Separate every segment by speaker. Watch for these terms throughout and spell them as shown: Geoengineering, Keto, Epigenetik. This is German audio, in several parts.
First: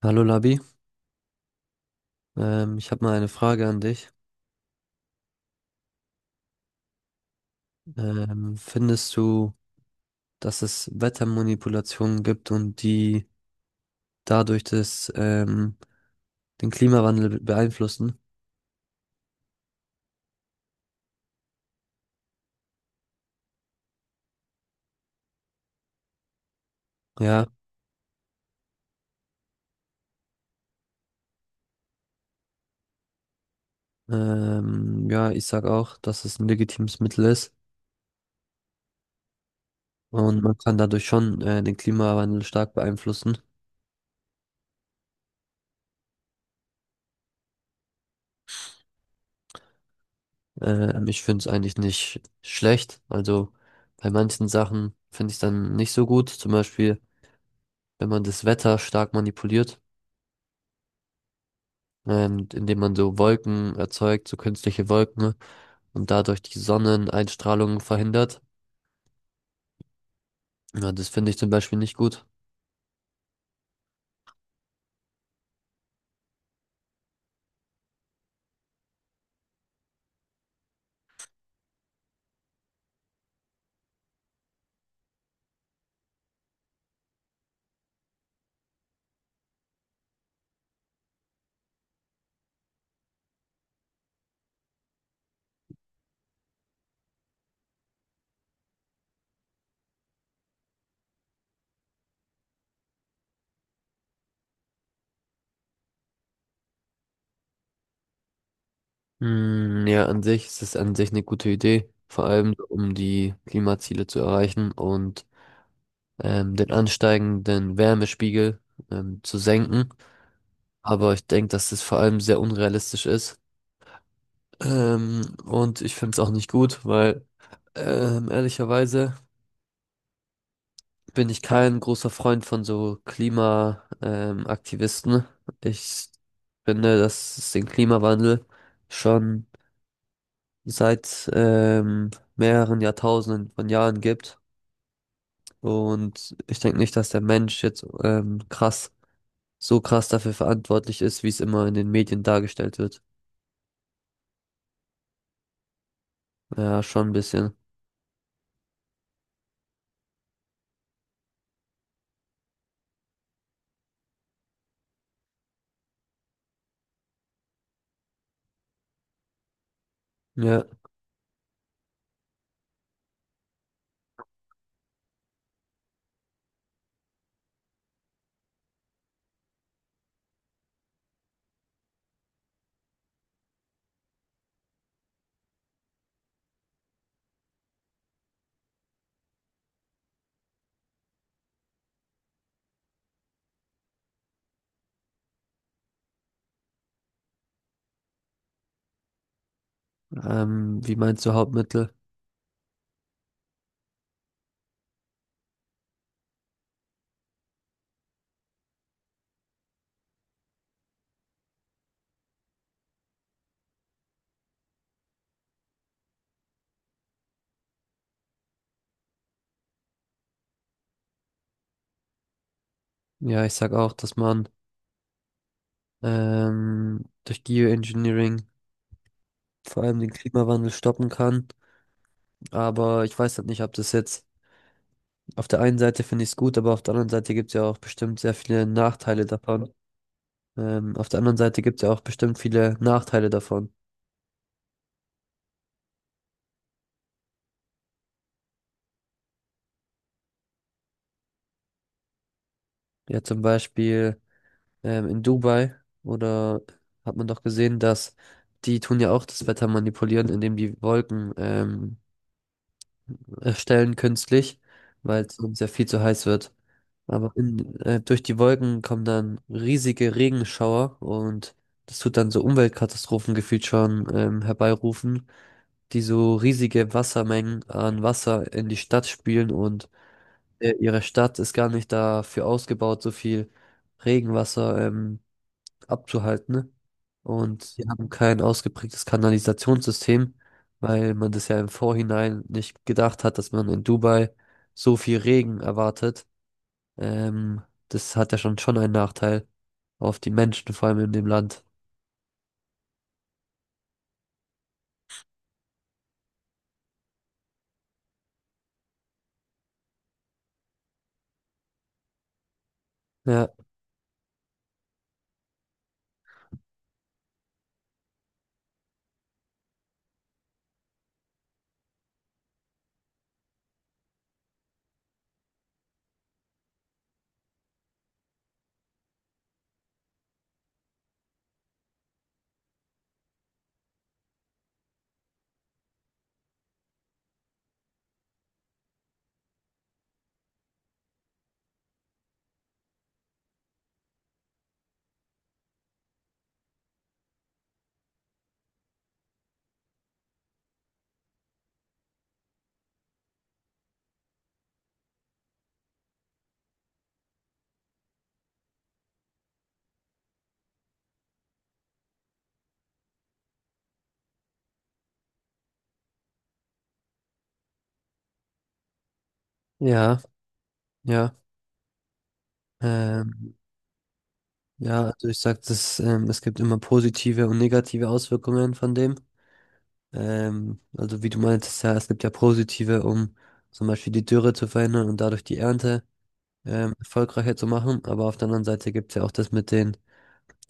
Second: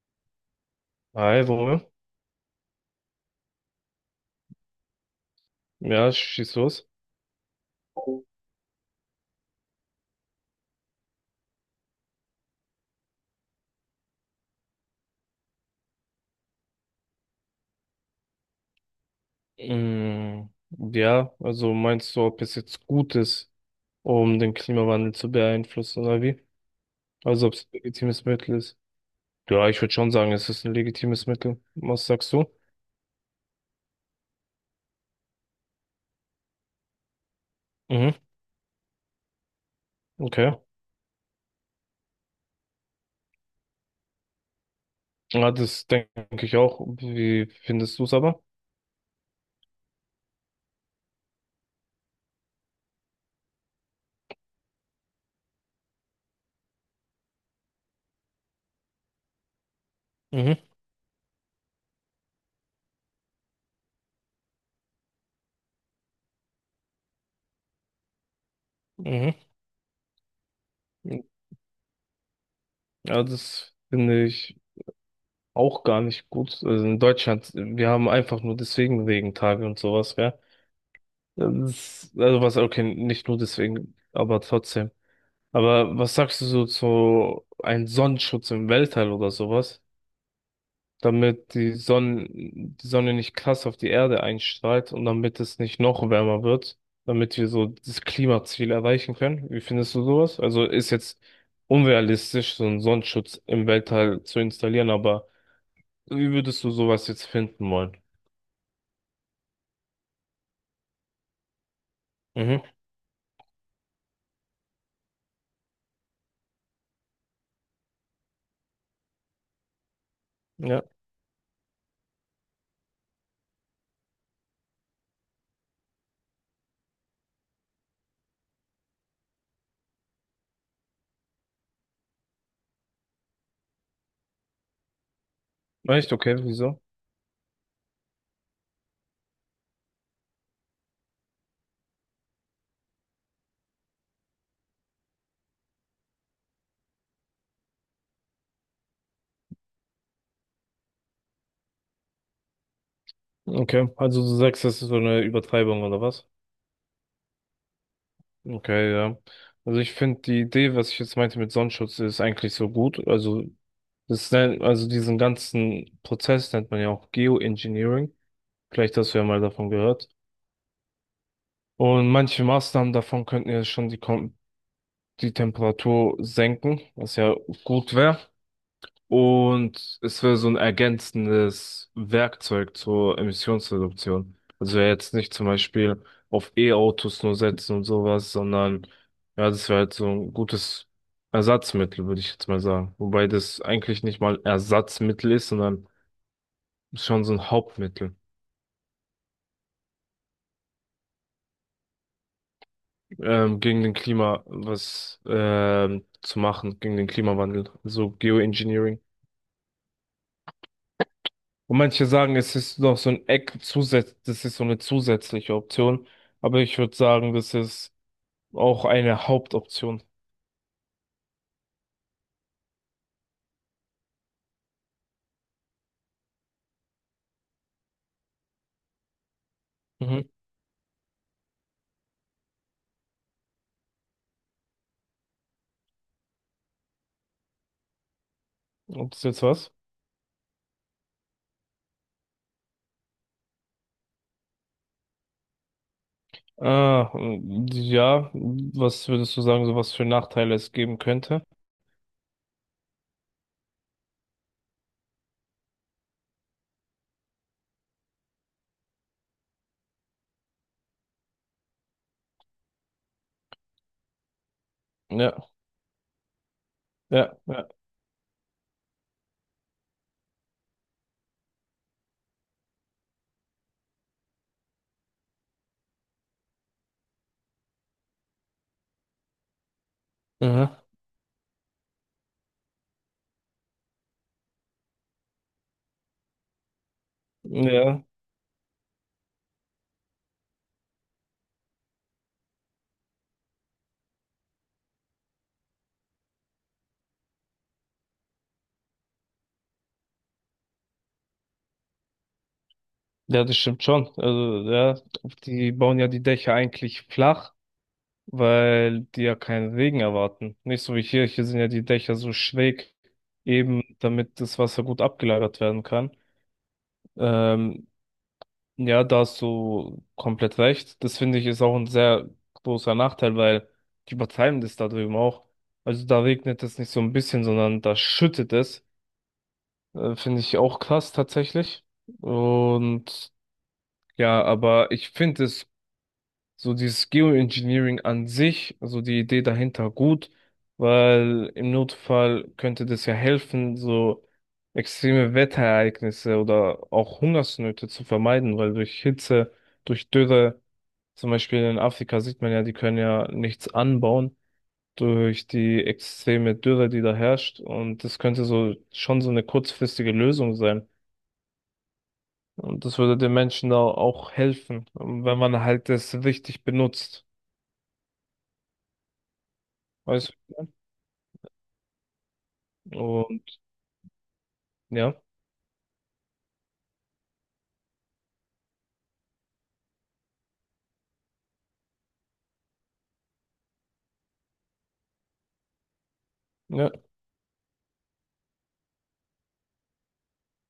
Speaker 1: Hallo Labi,
Speaker 2: Hi, Romeo.
Speaker 1: ich habe mal eine Frage an dich.
Speaker 2: Ja, schieß los.
Speaker 1: Findest du, dass es Wettermanipulationen gibt und die dadurch das, den Klimawandel beeinflussen?
Speaker 2: Mm, ja, also meinst du, ob es jetzt gut ist, um den Klimawandel zu beeinflussen oder wie?
Speaker 1: Ja,
Speaker 2: Also ob es ein legitimes Mittel ist? Ja, ich würde schon sagen, es ist ein legitimes Mittel. Was sagst du?
Speaker 1: ja, ich sag auch, dass es ein legitimes Mittel ist,
Speaker 2: Mhm,
Speaker 1: und
Speaker 2: okay.
Speaker 1: man kann dadurch schon den Klimawandel stark beeinflussen.
Speaker 2: Ja, das denke ich auch. Wie findest du es aber?
Speaker 1: Ich finde es eigentlich nicht schlecht. Also bei manchen Sachen finde ich es dann nicht so gut. Zum Beispiel, wenn man das Wetter stark manipuliert
Speaker 2: Mhm,
Speaker 1: und indem man so Wolken erzeugt, so künstliche Wolken, und dadurch die Sonneneinstrahlung verhindert.
Speaker 2: mhm.
Speaker 1: Ja, das finde ich zum Beispiel nicht gut.
Speaker 2: Ja, das finde ich auch gar nicht gut. Also in Deutschland, wir haben einfach nur deswegen Regentage und sowas, gell? Das, also was, okay, nicht nur deswegen, aber trotzdem. Aber was sagst du so zu einem Sonnenschutz im Weltall oder sowas? Damit die Sonne nicht krass auf die Erde einstrahlt und damit es nicht noch wärmer wird, damit wir so das Klimaziel erreichen können. Wie findest du sowas? Also ist jetzt unrealistisch, so einen Sonnenschutz im Weltall zu installieren, aber wie würdest du sowas jetzt finden wollen?
Speaker 1: Hm, ja, an sich ist es an sich eine gute Idee, vor allem
Speaker 2: Mhm,
Speaker 1: so, um die Klimaziele zu erreichen und den ansteigenden Wärmespiegel zu senken.
Speaker 2: ja.
Speaker 1: Aber ich denke, dass das vor allem sehr unrealistisch ist. Und ich finde es auch nicht gut, weil ehrlicherweise bin ich kein großer Freund von so Klima, Aktivisten. Ich
Speaker 2: Echt, okay, wieso?
Speaker 1: finde, dass es den Klimawandel schon seit mehreren Jahrtausenden von Jahren gibt. Und ich denke nicht, dass der Mensch jetzt so krass dafür verantwortlich ist, wie es immer in den Medien dargestellt wird.
Speaker 2: Okay, also du sagst, das ist so eine Übertreibung oder was?
Speaker 1: Ja, schon ein bisschen.
Speaker 2: Okay, ja. Also ich finde die Idee, was ich jetzt meinte mit Sonnenschutz, ist eigentlich so gut. Also das nennt, also diesen ganzen Prozess nennt man ja auch Geoengineering. Vielleicht hast du ja mal davon gehört.
Speaker 1: Ja,
Speaker 2: Und manche Maßnahmen davon könnten ja schon die Temperatur senken, was ja gut wäre. Und es wäre so ein ergänzendes Werkzeug zur Emissionsreduktion. Also wär jetzt nicht zum Beispiel auf E-Autos nur setzen und sowas, sondern ja, das wäre halt so ein gutes Ersatzmittel, würde ich jetzt mal sagen. Wobei das eigentlich nicht mal Ersatzmittel ist, sondern schon so ein Hauptmittel,
Speaker 1: wie meinst du Hauptmittel?
Speaker 2: gegen den Klima was zu machen, gegen den Klimawandel. So Geoengineering. Und manche sagen, es ist noch so ein Eck zusätzlich, das ist so eine zusätzliche Option. Aber ich würde sagen, das ist auch eine Hauptoption.
Speaker 1: Ja, ich sag auch, dass man durch Geoengineering vor allem den
Speaker 2: Mhm.
Speaker 1: Klimawandel stoppen kann. Aber ich weiß halt nicht, ob das jetzt, auf der einen Seite finde ich es gut, aber auf der anderen Seite gibt es ja auch bestimmt sehr viele
Speaker 2: Ob das
Speaker 1: Nachteile
Speaker 2: ist jetzt
Speaker 1: davon.
Speaker 2: was?
Speaker 1: Auf der anderen Seite gibt es ja auch bestimmt viele Nachteile davon.
Speaker 2: Ah, mm, ja. Was würdest du sagen, so was für Nachteile es geben könnte?
Speaker 1: Ja, zum Beispiel in Dubai oder, hat man doch gesehen, dass die tun ja auch das Wetter manipulieren, indem die Wolken erstellen künstlich, weil
Speaker 2: Ja,
Speaker 1: es uns ja viel zu heiß wird. Aber
Speaker 2: ja, ja.
Speaker 1: durch die Wolken kommen dann riesige Regenschauer, und das tut dann so Umweltkatastrophen gefühlt schon herbeirufen, die so riesige Wassermengen an Wasser in die Stadt spülen, und
Speaker 2: Mhm.
Speaker 1: ihre Stadt ist gar nicht dafür ausgebaut, so viel Regenwasser abzuhalten, ne? Und sie
Speaker 2: Ja,
Speaker 1: haben kein ausgeprägtes Kanalisationssystem, weil man das ja im Vorhinein nicht gedacht hat, dass man in Dubai so viel Regen erwartet. Ähm, das hat ja schon einen Nachteil auf die Menschen, vor allem in dem Land.
Speaker 2: ja, das stimmt schon. Also, ja, die bauen ja die Dächer eigentlich flach, weil die ja keinen Regen erwarten. Nicht so wie hier, hier sind ja die Dächer so schräg,
Speaker 1: Ja,
Speaker 2: eben damit das Wasser gut abgelagert werden kann. Ähm, ja, da hast du komplett recht. Das finde ich ist auch ein sehr großer Nachteil, weil die übertreiben das da drüben auch. Also da regnet es nicht so ein bisschen, sondern da schüttet es. Finde ich auch krass tatsächlich. Und ja, aber ich finde es so dieses Geoengineering an sich, also die Idee dahinter gut, weil im Notfall könnte das ja helfen, so extreme Wetterereignisse oder auch Hungersnöte zu vermeiden, weil durch Hitze, durch Dürre, zum Beispiel in Afrika sieht man ja, die können ja nichts anbauen durch die extreme Dürre, die da herrscht, und das könnte so schon so eine kurzfristige Lösung sein. Und das würde den Menschen da auch helfen, wenn man halt das richtig benutzt.
Speaker 1: ja,
Speaker 2: Weißt du?
Speaker 1: ja. Ähm,
Speaker 2: Und
Speaker 1: ja,
Speaker 2: ja,
Speaker 1: also ich sag, das, es gibt immer positive und negative Auswirkungen von dem. Also wie du meintest, ja, es gibt ja positive, um zum Beispiel die Dürre zu verhindern und dadurch die Ernte
Speaker 2: ja,
Speaker 1: erfolgreicher zu machen. Aber auf der anderen Seite gibt es ja auch das mit den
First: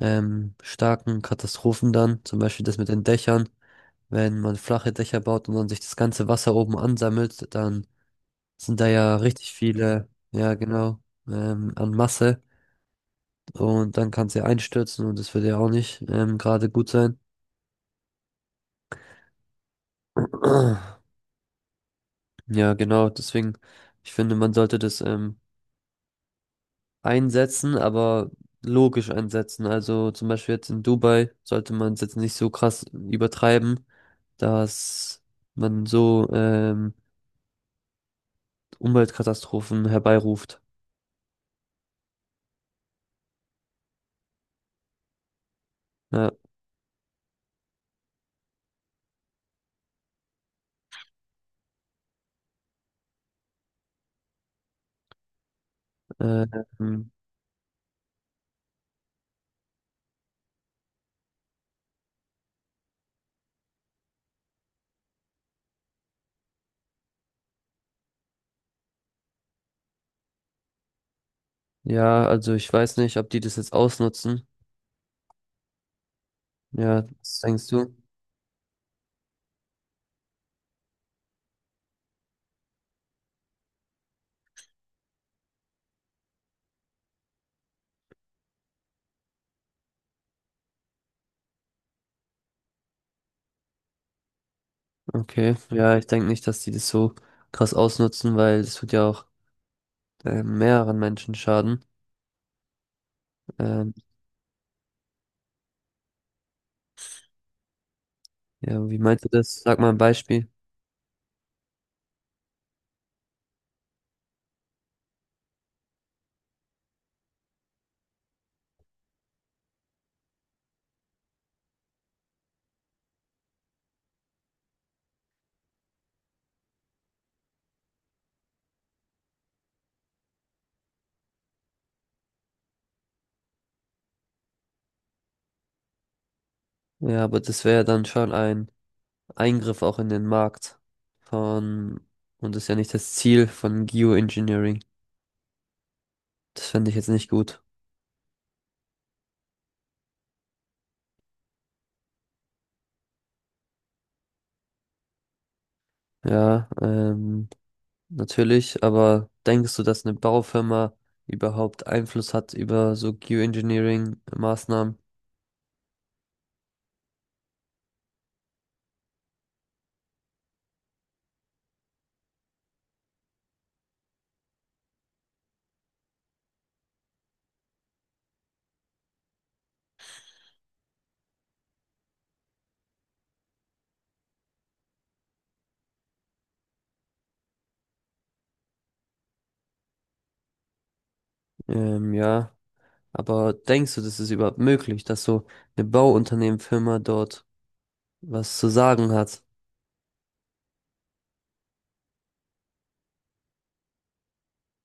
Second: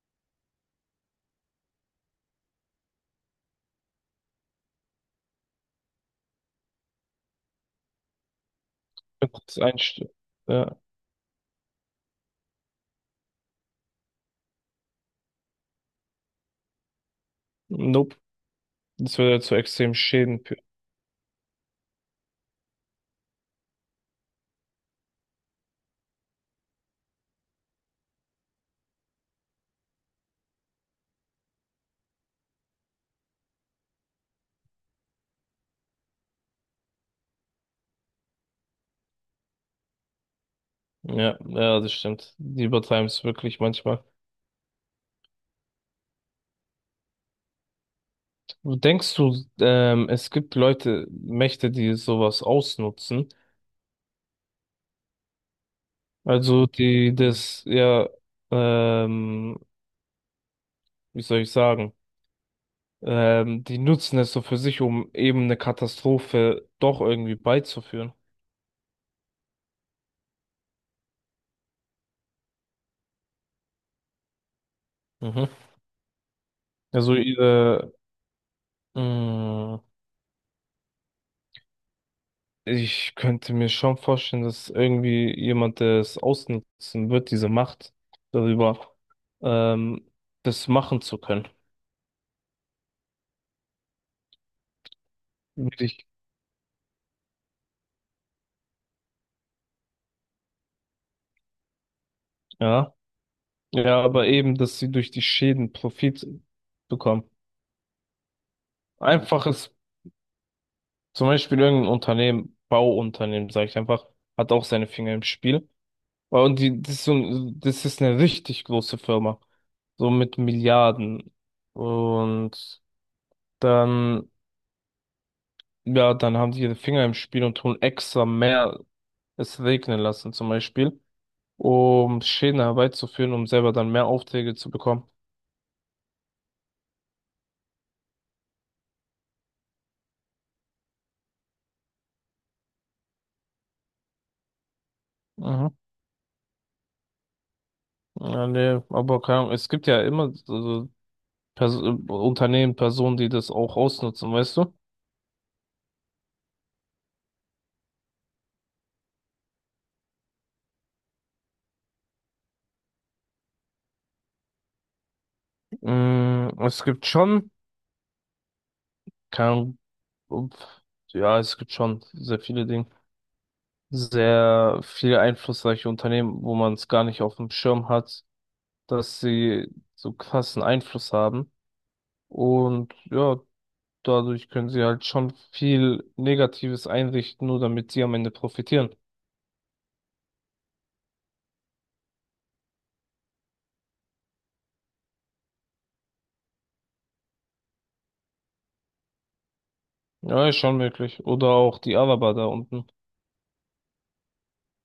Speaker 1: starken Katastrophen dann, zum Beispiel das mit den Dächern. Wenn man flache Dächer baut und dann sich das ganze Wasser oben ansammelt, dann sind da ja richtig
Speaker 2: gutes Einst,
Speaker 1: viele, ja
Speaker 2: ja,
Speaker 1: genau, an Masse. Und dann kann es ja einstürzen, und das würde ja auch nicht gerade gut sein.
Speaker 2: nope, das würde zu extremen Schäden führen.
Speaker 1: Ja, genau, deswegen, ich finde, man sollte das einsetzen, aber logisch einsetzen. Also zum Beispiel jetzt in Dubai sollte man es jetzt nicht so krass übertreiben, dass man so Umweltkatastrophen herbeiruft.
Speaker 2: Ja, ja, das stimmt. Die übertreiben es wirklich manchmal.
Speaker 1: Ja,
Speaker 2: Denkst du, es gibt Leute, Mächte, die sowas ausnutzen? Also
Speaker 1: ähm,
Speaker 2: die das, ja, ähm, wie soll ich sagen? Die nutzen es so für sich, um eben eine Katastrophe doch irgendwie beizuführen.
Speaker 1: ja, also ich weiß nicht, ob die das jetzt ausnutzen.
Speaker 2: Mhm.
Speaker 1: Ja,
Speaker 2: Also
Speaker 1: was denkst
Speaker 2: ihre,
Speaker 1: du?
Speaker 2: mm, ich könnte mir schon vorstellen, dass irgendwie jemand das ausnutzen wird, diese Macht darüber, ähm, das machen zu können.
Speaker 1: Okay,
Speaker 2: Würde
Speaker 1: ja, ich
Speaker 2: ich-
Speaker 1: denke nicht, dass die das so krass ausnutzen, weil das tut ja auch mehreren Menschen schaden.
Speaker 2: Ja,
Speaker 1: Ähm,
Speaker 2: ja, aber eben, dass sie durch die Schäden Profit bekommen.
Speaker 1: ja, wie meinst du das?
Speaker 2: Einfaches,
Speaker 1: Sag mal ein Beispiel.
Speaker 2: zum Beispiel irgendein Unternehmen, Bauunternehmen, sage ich einfach, hat auch seine Finger im Spiel. Aber Und die, das ist so, das ist eine richtig große Firma, so mit Milliarden. Und dann Ja, dann haben die ihre Finger im Spiel und tun extra mehr es regnen lassen, zum Beispiel, um Schäden herbeizuführen, um selber dann mehr Aufträge zu bekommen.
Speaker 1: Ja, aber das wäre ja dann schon ein Eingriff auch in den Markt von, und das ist ja nicht das Ziel von Geoengineering.
Speaker 2: Mhm.
Speaker 1: Das fände ich jetzt nicht gut.
Speaker 2: Ja, nee, aber keine Ahnung, es gibt ja immer so Pers Unternehmen, Personen, die das auch ausnutzen, weißt du?
Speaker 1: Ja, natürlich, aber denkst du, dass eine Baufirma überhaupt Einfluss hat über so Geoengineering-Maßnahmen?
Speaker 2: Es gibt schon, keine Ahnung, ups, ja, es gibt schon sehr viele Dinge, sehr viele einflussreiche Unternehmen, wo man es gar nicht auf dem Schirm hat, dass sie so krassen Einfluss haben. Und ja, dadurch können sie halt schon viel Negatives einrichten, nur damit sie am Ende profitieren.
Speaker 1: Ja. Aber denkst du, das ist überhaupt möglich, dass so eine Bauunternehmenfirma dort was zu sagen hat?
Speaker 2: Ja, ist schon möglich. Oder auch die Araber da unten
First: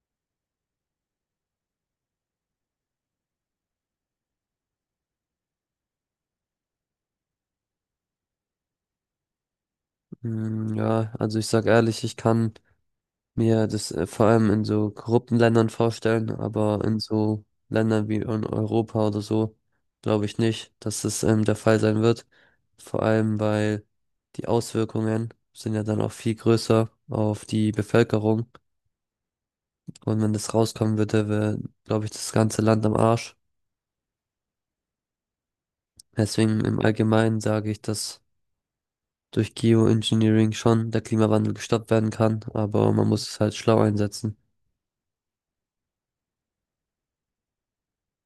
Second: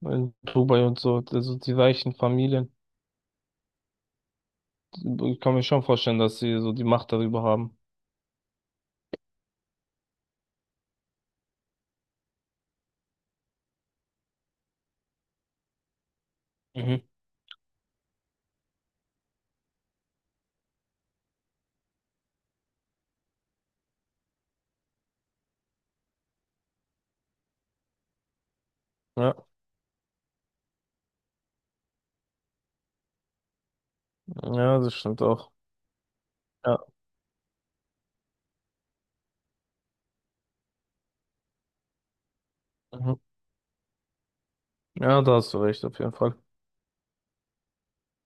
Speaker 2: in Dubai und so, also die reichen Familien. Ich kann mir schon vorstellen, dass sie so die Macht darüber haben.
Speaker 1: Hm, ja, also ich sag ehrlich, ich kann mir das vor allem in so korrupten Ländern vorstellen, aber in
Speaker 2: Mhm.
Speaker 1: so Ländern wie in Europa oder so, glaube ich nicht, dass das der Fall sein wird. Vor allem, weil die Auswirkungen sind ja dann auch viel größer auf die Bevölkerung.
Speaker 2: Ja,
Speaker 1: Und wenn das rauskommen würde, wäre, glaube ich, das ganze Land am Arsch.
Speaker 2: ja, das stimmt auch.
Speaker 1: Deswegen
Speaker 2: Ja,
Speaker 1: im Allgemeinen sage ich, dass durch Geoengineering schon der Klimawandel gestoppt werden kann, aber man
Speaker 2: mhm.
Speaker 1: muss es halt schlau einsetzen.
Speaker 2: Ja, da hast du recht, auf jeden Fall.